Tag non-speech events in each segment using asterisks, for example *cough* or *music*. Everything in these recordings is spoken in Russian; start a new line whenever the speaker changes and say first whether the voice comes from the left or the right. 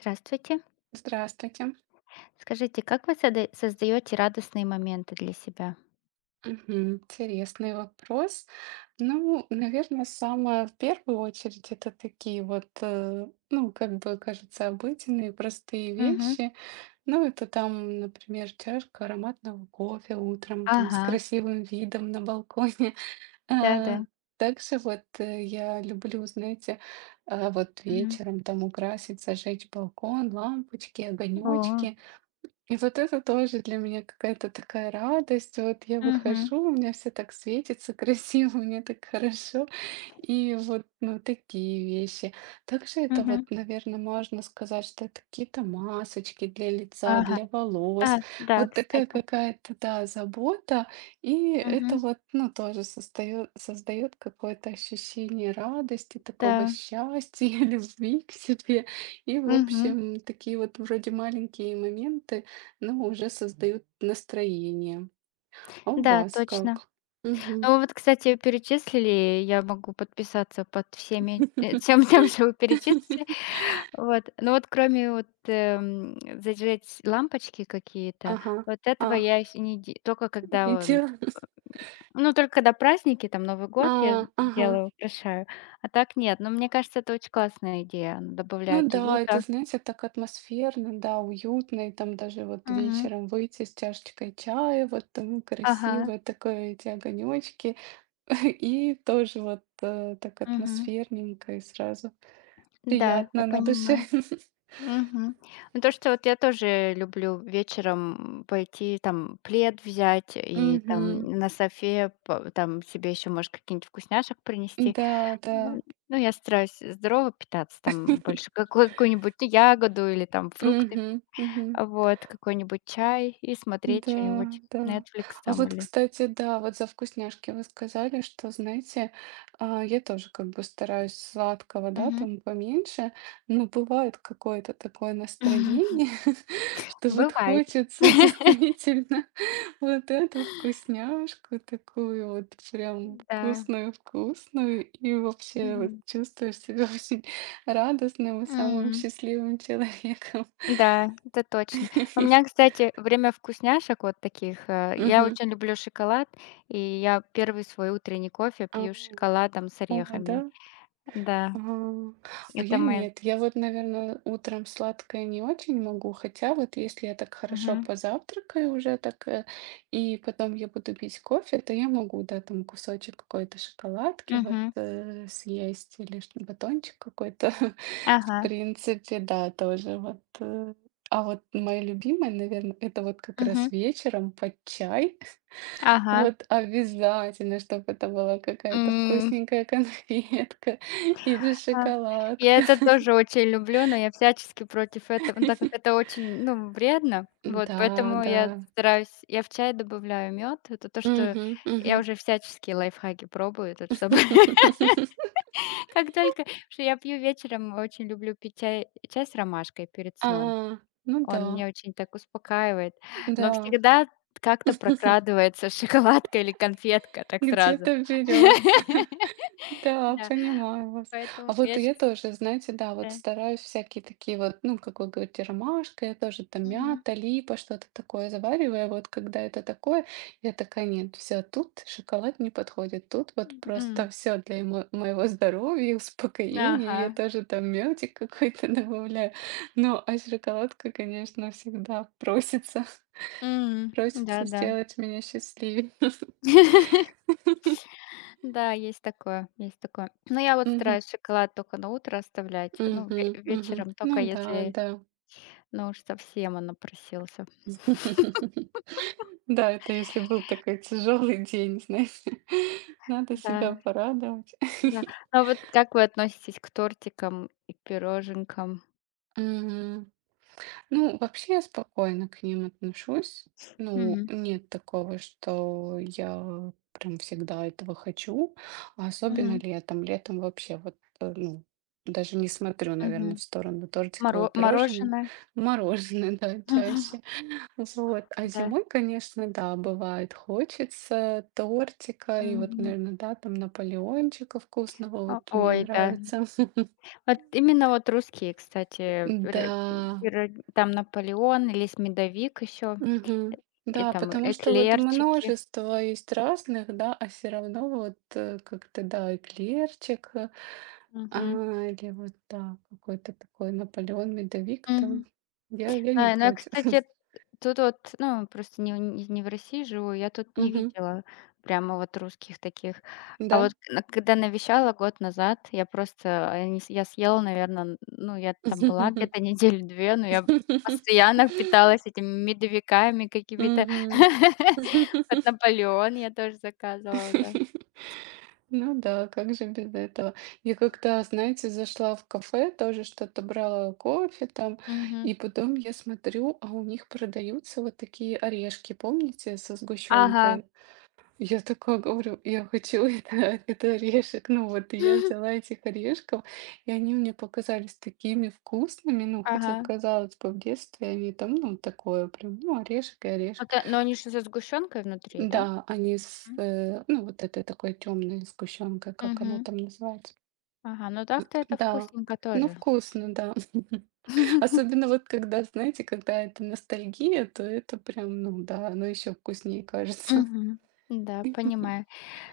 left: Здравствуйте.
right: Здравствуйте.
left: Скажите, как вы сода создаете радостные моменты для себя?
right: Мгм. Интересный вопрос. Ну, наверное, самое в первую очередь это такие вот, ну, как бы кажется, обыденные, простые
left: Мгм.
right: вещи. Ну, это там, например, чашка ароматного кофе утром, там с
left: Ага.
right: красивым видом на балконе. *laughs*
left: Да-да.
right: А, Также вот я люблю, знаете, вот
left: Мгм.
right: вечером там украсить, зажечь балкон, лампочки,
left: О.
right: огонечки. И вот это тоже для меня какая-то такая радость. Вот я
left: Мгм.
right: выхожу, у меня все так светится красиво, *laughs* мне так хорошо. И вот, ну, такие вещи. Также это вот,
left: Мгм.
right: наверное, можно сказать, что это какие-то масочки для лица,
left: Ага.
right: для
left: А,
right: волос.
left: да,
right: Вот такая
left: кстати.
right: какая-то, да, забота. И это
left: Мгм.
right: вот, ну, тоже создает какое-то ощущение радости, такого
left: Да.
right: счастья, *laughs* любви к себе. И, в
left: Мгм.
right: общем, такие вот вроде маленькие моменты, ну, уже создают настроение. А у
left: Да,
right: вас
left: точно.
right: как? Мгм.
left: Ну, вот, кстати, перечислили, я могу подписаться под всеми, *laughs* всем тем, что вы перечислили.
right: *laughs*
left: Вот. Ну вот кроме вот, зажечь лампочки какие-то,
right: Ага.
left: вот
right: А,
left: этого я еще не де только когда,
right: метель.
left: Ну, только когда праздники, там Новый
right: А,
left: год я
right: ага.
left: делаю, украшаю, а так нет. Но мне кажется, это очень классная идея. Она
right: Ну
left: добавляет
right: да, это,
left: уюта.
right: знаете, так атмосферно, да, уютно, и там даже вот
left: Мгм.
right: вечером выйти с чашечкой чая, вот там
left: Ага,
right: красивые, такое эти огонечки, *laughs* и тоже вот так
left: мгм.
right: атмосферненько и сразу
left: Да, я
right: приятно на душе.
left: понимаю.
right: *laughs*
left: Мгм. Ну, то, что вот я тоже люблю вечером, пойти, там, плед взять и, там,
right: Мгм.
left: на софе по там себе еще, может, какие-нибудь вкусняшек принести.
right: Да, да.
left: Мгм. Ну, я стараюсь здорово питаться, там, больше какой какую-нибудь ягоду или, там, фрукты.
right: Мгм, мгм.
left: А, вот какой-нибудь чай и смотреть
right: Да,
left: что-нибудь,
right: да.
left: Netflix
right: А
left: там
right: вот,
left: или.
right: кстати, да, вот за вкусняшки вы сказали, что, знаете, я тоже как бы стараюсь сладкого, да,
left: Мгм.
right: там поменьше, но бывает какое-то такое настроение,
left: *laughs*
right: *laughs* что вот
left: Бывает.
right: хочется действительно *laughs* вот эту вкусняшку такую вот прям
left: Да.
right: вкусную-вкусную, и вообще вот
left: Мгм.
right: чувствуешь себя *laughs* очень радостным и самым
left: М.
right: счастливым человеком.
left: Да, это точно. У меня,
right: *laughs*
left: кстати, время вкусняшек вот таких, я
right: Мгм.
left: очень люблю шоколад, и я первый свой утренний кофе
right: А,
left: пью с шоколадом с
right: о, да.
left: орехами. Да,
right: А, а
left: это
right: я
left: моя.
right: нет. Я вот, наверное, утром сладкое не очень могу, хотя вот если я так хорошо
left: Мгм.
right: позавтракаю уже так, и потом я буду пить кофе, то я могу, да, там кусочек какой-то шоколадки вот
left: Мгм.
right: съесть или батончик какой-то. *laughs* В
left: Ага.
right: принципе, да, тоже А вот мое любимое, наверное, это вот как
left: Мгм.
right: раз вечером под чай.
left: Ага.
right: Вот обязательно, чтобы это была какая-то
left: М.
right: вкусненькая конфетка *laughs* или
left: А, я
right: шоколадка.
left: это тоже очень люблю, но я всячески против этого, ну, так как это очень, ну, вредно. Вот,
right: Да,
left: поэтому
right: да.
left: я в чай добавляю мед. Это то, что
right: Мгм,
left: я
right: мгм.
left: уже всяческие лайфхаки пробую тут, чтобы
right: *laughs*
left: *laughs* как только что я пью вечером, очень люблю пить чай с ромашкой перед
right: А,
left: сном.
right: ну
left: Он
right: да,
left: меня очень так успокаивает, но
right: да,
left: всегда как-то прокрадывается *laughs* шоколадка или конфетка так сразу.
right: где-то берется.
left: *laughs*
right: Да,
left: Да,
right: понимаю вас. А
left: поэтому
right: вот
left: я
right: я
left: сейчас.
right: тоже, знаете, да, вот стараюсь всякие такие вот, ну, как вы говорите, ромашка, я тоже там мята, липа, что-то такое завариваю. Вот когда это такое, я такая, нет, все, тут шоколад не подходит, тут вот просто все для моего здоровья и успокоения. Я
left: Ага.
right: тоже там мётик какой-то *laughs* добавляю. Ну, а шоколадка, конечно, всегда просится,
left: М.
right: *laughs*
left: Да-да.
right: просится
left: Да.
right: сделать меня счастливее. *laughs*
left: *laughs* Да, есть такое, есть такое. Но я вот
right: Мгм,
left: стараюсь шоколад только на утро оставлять. Ну, ве
right: мгм, мгм.
left: вечером только
right: Ну да,
left: если,
right: да.
left: ну, уж совсем он напросился.
right: *laughs* Да, это если был такой тяжелый день, знаешь, *laughs* надо себя
left: Да,
right: порадовать.
left: да.
right: *laughs*
left: А вот как вы относитесь к тортикам и пироженкам?
right: Мгм. Ну, вообще я спокойно к ним отношусь. Ну,
left: Мгм.
right: нет такого, что я прям всегда этого хочу, а особенно
left: Мгм.
right: летом. Летом вообще вот, ну, даже не смотрю,
left: Мгм.
right: наверное, в сторону тортиков и пирожных,
left: Мороженое?
right: мороженое, *laughs* да, чаще.
left: *laughs*
right: Вот, а
left: Да.
right: зимой, конечно, да, бывает, хочется тортика и вот,
left: Мгм.
right: наверное, да, там Наполеончика вкусного,
left: О
right: вот мне
left: ой, да.
right: нравится. *laughs*
left: Вот именно вот русские, кстати,
right: Да,
left: пиро пиро там Наполеон или с медовик еще.
right: мгм.
left: И
right: Да,
left: там
right: потому что вот
left: эклерчики.
right: множество есть разных, да, а все равно вот как-то, да, эклерчик, а,
left: Мгм.
right: или вот, да, какой-то такой Наполеон, медовик там.
left: Мгм.
right: Я не
left: А, ну я,
right: против.
left: кстати,
right: *laughs*
left: тут вот, ну, просто не в России живу, я тут не
right: Мгм.
left: видела прямо вот русских таких. А вот
right: Да.
left: к- на когда навещала год назад, я просто, а, не с я съела, наверное, ну, я там была где-то недели 2, но я постоянно
right: *laughs*
left: питалась этими медовиками какими-то.
right: Мгм.
left: *laughs* Вот «Наполеон» я тоже заказывала, да.
right: *laughs* Ну да, как же без этого? Я как-то, знаете, зашла в кафе, тоже что-то брала, кофе там,
left: Мгм.
right: и потом я смотрю, а у них продаются вот такие орешки, помните, со
left: Ага.
right: сгущенкой? Я такая говорю, я хочу *laughs* это орешек. Ну вот, и я взяла
left: *laughs*
right: этих орешков, и они мне показались такими вкусными, ну, хотя,
left: Ага.
right: казалось бы, в детстве они там, ну, такое прям, ну, орешек и орешек.
left: Это но они же со сгущенкой внутри, да?
right: Да, они с,
left: М.
right: ну, вот этой такой темной сгущенкой, как она
left: Мгм.
right: там называется.
left: Ага, ну так-то это
right: Да,
left: вкусненько
right: ну
left: тоже.
right: вкусно, да. *laughs*
left: *laughs*
right: Особенно вот когда, знаете, когда это ностальгия, то это прям, ну да, оно еще вкуснее кажется. *laughs*
left: Мгм. Да, понимаю.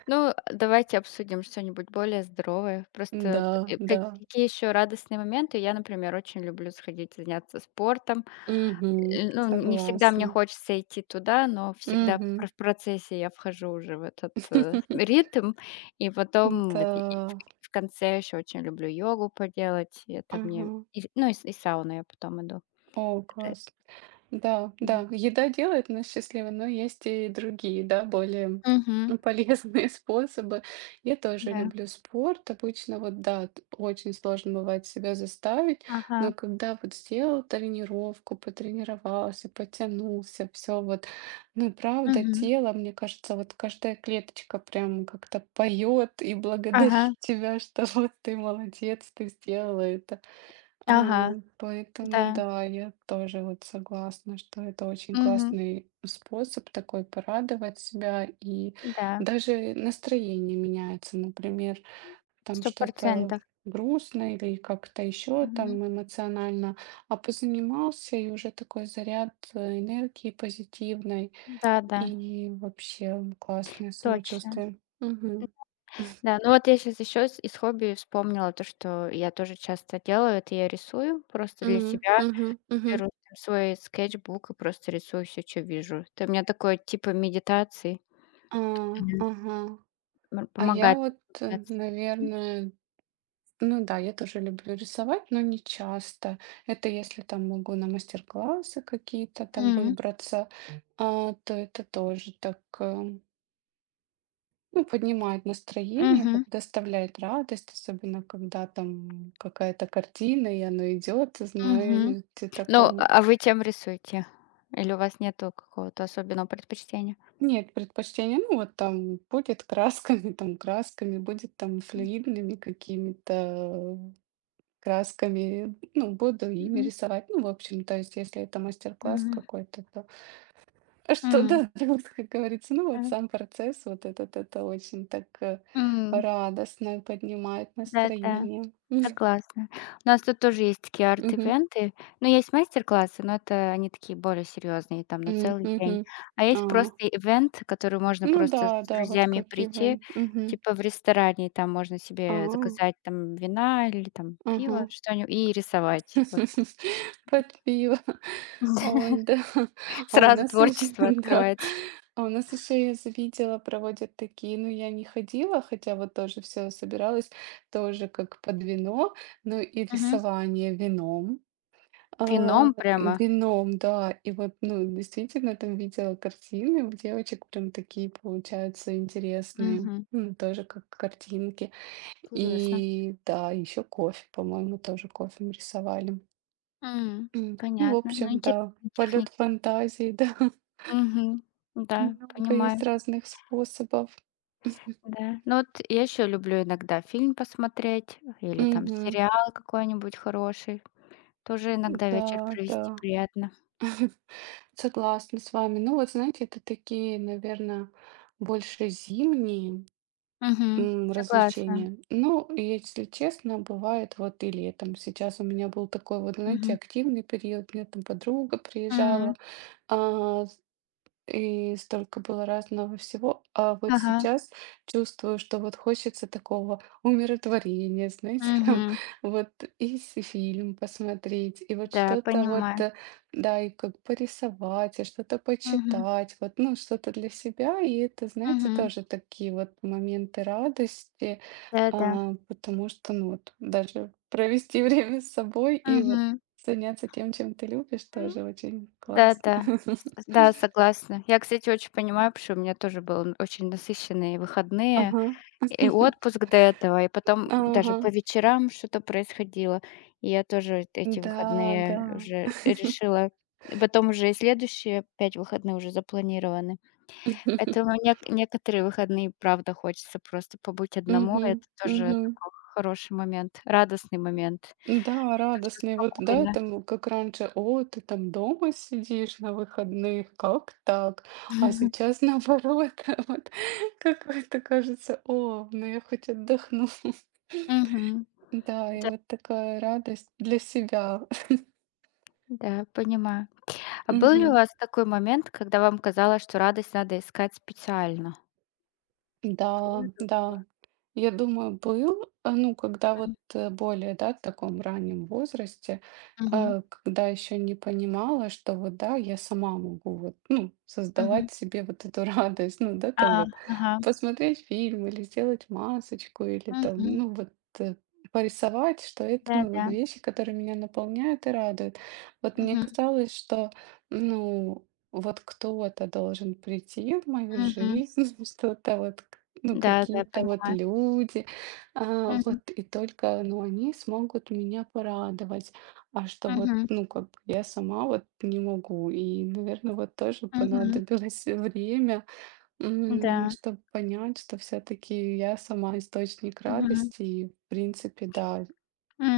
left: Ну, давайте обсудим что-нибудь более здоровое. Просто
right: Да,
left: вот, как
right: да.
left: какие еще радостные моменты. Я, например, очень люблю сходить заняться спортом.
right: Угу,
left: Ну, не всегда мне
right: согласна.
left: хочется идти туда, но всегда
right: Угу,
left: в процессе я вхожу уже в этот,
right: *laughs*
left: ритм. И потом
right: да.
left: в конце еще очень люблю йогу поделать. И это
right: Ага.
left: мне и, ну, и сауну я потом иду.
right: О,
left: Это.
right: класс. Да, да, еда делает нас счастливыми, но есть и другие, да, более
left: Мгм.
right: *laughs* полезные способы. Я тоже
left: Да.
right: люблю спорт. Обычно вот, да, очень сложно бывает себя заставить,
left: Ага.
right: но когда вот сделал тренировку, потренировался, потянулся, все вот, ну, и правда,
left: Мгм.
right: тело, мне кажется, вот каждая клеточка прям как-то поет и
left: Ага.
right: благодарит *laughs* тебя, что вот ты молодец, ты сделала это. А,
left: Ага. Да.
right: поэтому да, я тоже вот согласна, что это очень
left: Мгм.
right: классный способ такой порадовать себя, и
left: Да.
right: даже настроение меняется. Например, там что-то
left: 100%.
right: грустно или как-то еще
left: Мгм.
right: там эмоционально, а позанимался, и уже такой заряд энергии позитивной,
left: Да-да,
right: и вообще классное
left: точно.
right: самочувствие. Мгм.
left: Да, ну вот я сейчас еще с из хобби вспомнила то, что я тоже часто делаю. Это я рисую просто для
right: Мгм.
left: себя.
right: Мгм. Мгм.
left: Беру там свой скетчбук и просто рисую все, что вижу. Это у меня такое типа медитации.
right: А,
left: Мгм.
right: ага.
left: М,
right: А я
left: помогает
right: вот,
left: расслабляться. Мгм.
right: ну да, я тоже люблю рисовать, но не часто. Это если там могу на мастер-классы какие-то там
left: Мгм.
right: выбраться, то это тоже так, ну, поднимает настроение, вот
left: Мгм.
right: доставляет радость, особенно когда там какая-то картина, и она идет,
left: Мгм.
right: знаешь, ты
left: Ну,
right: таком...
left: а вы чем рисуете? Или у вас нету какого-то особенного предпочтения?
right: Нет предпочтения, ну вот там будет красками, *laughs* там красками, будет там
left: М,
right: флюидными какими-то красками, ну, буду ими
left: мгм,
right: рисовать. Ну, в общем, то есть, если это мастер-класс
left: мгм,
right: какой-то, то *laughs* что,
left: м,
right: да, *laughs* вот как говорится, ну, вот
left: м,
right: сам процесс вот этот, это очень так
left: м.
right: радостно поднимает
left: Да-да,
right: настроение. Мгм.
left: согласна. У нас тут тоже есть такие
right: Мгм.
left: арт-ивенты. Ну, есть мастер-классы, но это они такие более серьезные, там на
right: М,
left: целый
right: мгм.
left: день. А
right: А,
left: есть просто ивент, который можно
right: ну,
left: просто
right: да,
left: с
right: да, вот
left: друзьями
right: как и
left: прийти,
right: вы. Мгм.
left: типа в ресторане, и там можно
right: А,
left: себе заказать там вина или там
right: ага.
left: пиво, что-нибудь, и рисовать. Вот.
right: *laughs* Под пиво.
left: *laughs*
right: Ой, да. А у
left: Сразу
right: нас еще, *laughs*
left: творчество
right: да.
left: открывается.
right: А у нас еще, я завидела, проводят такие, ну, я не ходила, хотя вот тоже все собиралась, тоже как под вино, ну и
left: Мгм.
right: рисование вином. А,
left: Вином прямо?
right: вином, да. И вот, ну, действительно, там видела картины, у девочек прям такие получаются интересные,
left: Мгм.
right: ну, тоже как картинки.
left: Интересно.
right: И да, еще кофе, по-моему, тоже кофе рисовали.
left: М.
right: М, ну, в
left: Понятно. Ну,
right: общем, да,
left: интересные
right: полет
left: техники.
right: фантазии, *laughs* да.
left: Мгм. Да,
right: Много есть
left: понимаю.
right: разных способов.
left: Да. Ну, вот я еще люблю иногда фильм посмотреть или там
right: Мгм.
left: сериал какой-нибудь хороший. Тоже иногда вечер
right: Да, да,
left: провести приятно.
right: согласна с вами. Ну вот, знаете, это такие, наверное, больше зимние
left: Мгм.
right: м,
left: Согласна.
right: развлечения. Ну, если честно, бывает вот и летом. Сейчас у меня был такой вот, знаете,
left: Мгм.
right: активный период. У меня там подруга приезжала,
left: М.
right: а, и столько было разного всего. А вот
left: Ага.
right: сейчас чувствую, что вот хочется такого умиротворения, знаете, *laughs* там
left: Мгм.
right: вот и фильм посмотреть, и вот
left: Да,
right: что-то вот,
left: понимаю.
right: да, и как порисовать, и что-то
left: Мгм.
right: почитать, вот, ну, что-то для себя. И это, знаете,
left: Мгм.
right: тоже такие вот моменты радости,
left: Да-да.
right: потому что, ну, вот даже провести *laughs* время с собой и вот
left: Мгм.
right: заняться тем, чем ты любишь, тоже очень классно. *laughs*
left: Да-да. С да, согласна. Я, кстати, очень понимаю, потому что у меня тоже были очень насыщенные выходные
right: Ага.
left: и
right: *laughs*
left: отпуск до этого, и потом даже
right: Ага.
left: по вечерам что-то происходило. И я тоже эти
right: Да, да.
left: выходные уже решила и потом уже и следующие 5 выходных уже запланированы. Поэтому
right: *laughs*
left: некоторые выходные, правда, хочется просто побыть
right: Мгм.
left: одному. Это тоже
right: Мгм.
left: такой хороший момент, радостный момент,
right: Да,
left: что всё
right: радостный. Вот, да,
left: спокойно.
right: там, как раньше: "О, ты там дома сидишь на выходных, как так?" А
left: *laughs*
right: сейчас наоборот, *laughs* вот какой-то кажется: "О, ну я хоть отдохну". *laughs*
left: Мгм.
right: Да, и
left: Да,
right: вот такая радость для себя. *laughs*
left: да, понимаю. А был ли у
right: Мгм.
left: вас такой момент, когда вам казалось, что радость надо искать специально?
right: Да,
left: Ой, как.
right: да. Я думаю, был, ну, когда вот
left: М,
right: более, да, в таком раннем возрасте,
left: мгм,
right: когда еще не понимала, что вот, да, я сама могу вот, ну,
left: мгм.
right: создавать себе вот эту *laughs* радость, ну, да,
left: А,
right: там вот
left: ага.
right: посмотреть фильм или сделать масочку или там,
left: Мгм.
right: ну, вот э, порисовать, что это, ну, вот
left: Да-да.
right: вещи, которые меня наполняют и радуют. Вот мне
left: Мгм,
right: казалось, что, ну, вот кто-то должен прийти в мою
left: мгм.
right: жизнь, *laughs* что-то вот, ну,
left: Да, да,
right: какие-то вот
left: понимаю.
right: люди,
left: Мгм,
right: вот, и только, ну, они смогут меня порадовать, а что вот,
left: мгм,
right: ну, как бы я сама вот не могу, и, наверное, вот тоже
left: мгм.
right: понадобилось *laughs* время,
left: Да.
right: чтобы понять, что все-таки я сама источник
left: Мгм,
right: радости, и, в принципе, да,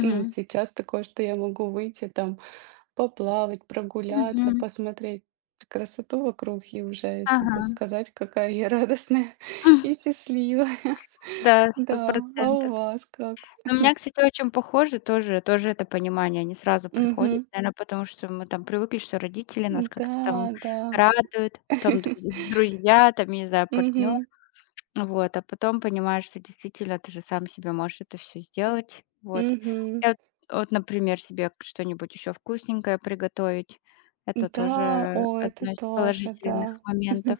right: ну, сейчас такое, что я могу выйти там поплавать, прогуляться,
left: мгм.
right: посмотреть красоту вокруг и уже
left: Ага.
right: себе сказать, какая я радостная *laughs* и
left: *laughs*
right: счастливая. *laughs*
left: Да,
right: Да, а
left: 100%.
right: у вас как?
left: Ну, у меня, кстати, очень похоже тоже это понимание не сразу приходит,
right: Мгм.
left: наверное, потому что мы там привыкли, что родители нас как-то там
right: Да, да.
left: радуют, потом
right: *laughs*
left: друзья, там, я не знаю, партнер.
right: Мгм.
left: Вот, а потом понимаешь, что действительно ты же сам себе можешь это все сделать. Вот.
right: Мгм.
left: Я вот вот, например, себе что-нибудь еще вкусненькое приготовить. Это
right: Да,
left: тоже
right: о, это
left: одно из
right: тоже,
left: положительных
right: да.
left: моментов.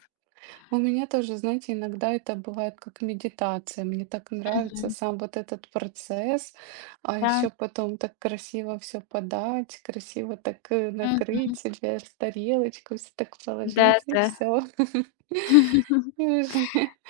right: У меня тоже, знаете, иногда это бывает как медитация. Мне так нравится
left: Мгм.
right: сам вот этот процесс, а
left: Да.
right: еще потом так красиво все подать, красиво так
left: Мгм.
right: накрыть себе тарелочку, все так положить и
left: Да-да.
right: все. *laughs* И уже *laughs*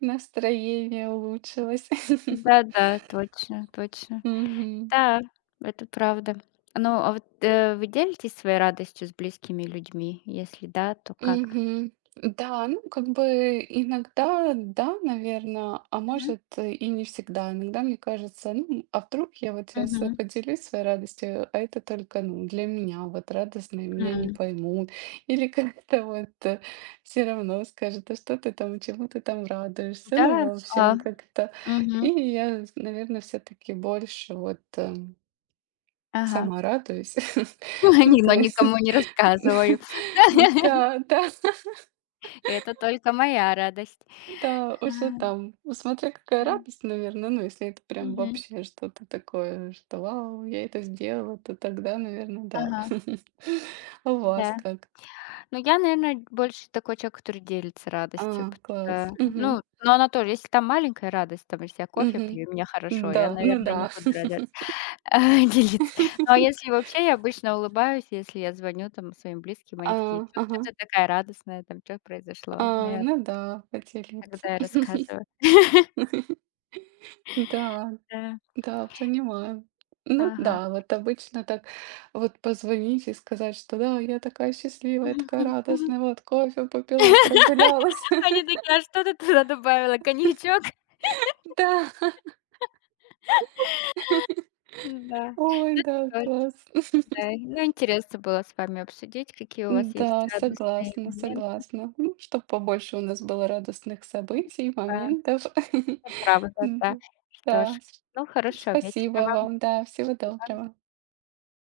right: настроение улучшилось.
left: Да-да, *laughs* точно, точно.
right: *laughs* Мгм.
left: Да, это правда. Ну, а вот, вы делитесь своей радостью с близкими людьми? Если да, то как?
right: Мгм. Да, ну, как бы иногда да, наверное, а
left: Мгм.
right: может и не всегда. Иногда мне кажется, ну, а вдруг я вот сейчас
left: Мгм.
right: поделюсь своей радостью, а это только, ну, для меня вот радостно, и меня не
left: М.
right: поймут. Или как-то вот все равно скажут, а что ты там, чему ты там радуешься?
left: Да?
right: Ну, в
left: А.
right: общем, как-то. И
left: Мгм.
right: я, наверное, все-таки больше вот
left: Ага.
right: сама радуюсь. *laughs*
left: *laughs*
right: Ну,
left: Не,
right: то
left: но
right: есть,
left: никому не
right: *laughs*
left: рассказываю.
right: *laughs*
left: *laughs*
right: да, да.
left: Это только моя радость.
right: Да, уже
left: А,
right: там. Ну, смотря какая
left: м.
right: радость, наверное, ну, если это прям
left: Мгм.
right: вообще что-то такое, что вау, я это сделала, то тогда, наверное, да.
left: Ага.
right: *laughs* А у вас
left: Да.
right: как?
left: Ну, я, наверное, больше такой человек, который делится радостью,
right: А, класс.
left: э, ну,
right: Мгм.
left: но она тоже, если там маленькая радость, там, если я кофе
right: Мгм.
left: пью, и мне хорошо, я,
right: Да, ну
left: наверное, не
right: да.
left: буду рада *laughs* делиться. Ну, а если
right: *laughs*
left: вообще, я обычно улыбаюсь, если я звоню там своим близким,
right: А,
left: они такие: «Что
right: ага.
left: ты такая радостная, там что произошло?» Ну,
right: А,
left: я
right: ну да, поделиться.
left: тогда
right: *laughs*
left: рассказываю. *laughs*
right: Да,
left: Да,
right: да, понимаю. Ну
left: ага.
right: да, вот обычно так вот позвонить и сказать, что да, я такая счастливая, такая радостная,
left: *laughs*
right: вот кофе попила, прогулялась.
left: Они
right: *laughs*
left: такие: «А что ты туда добавила, коньячок?»
right: Да, *laughs*
left: Да,
right: ой, да,
left: точно,
right: класс. *laughs*
left: да. Ну, интересно было с вами обсудить, какие у вас есть
right: Да,
left: радостные
right: согласна,
left: моменты.
right: согласна. Ну, чтобы побольше у нас было радостных событий,
left: Да,
right: моментов.
left: это
right: *laughs*
left: правда, да.
right: Да,
left: Что ж,
right: да,
left: ну, хорошего вечера
right: спасибо
left: вам.
right: вам, да, всего
left: Спасибо.
right: доброго.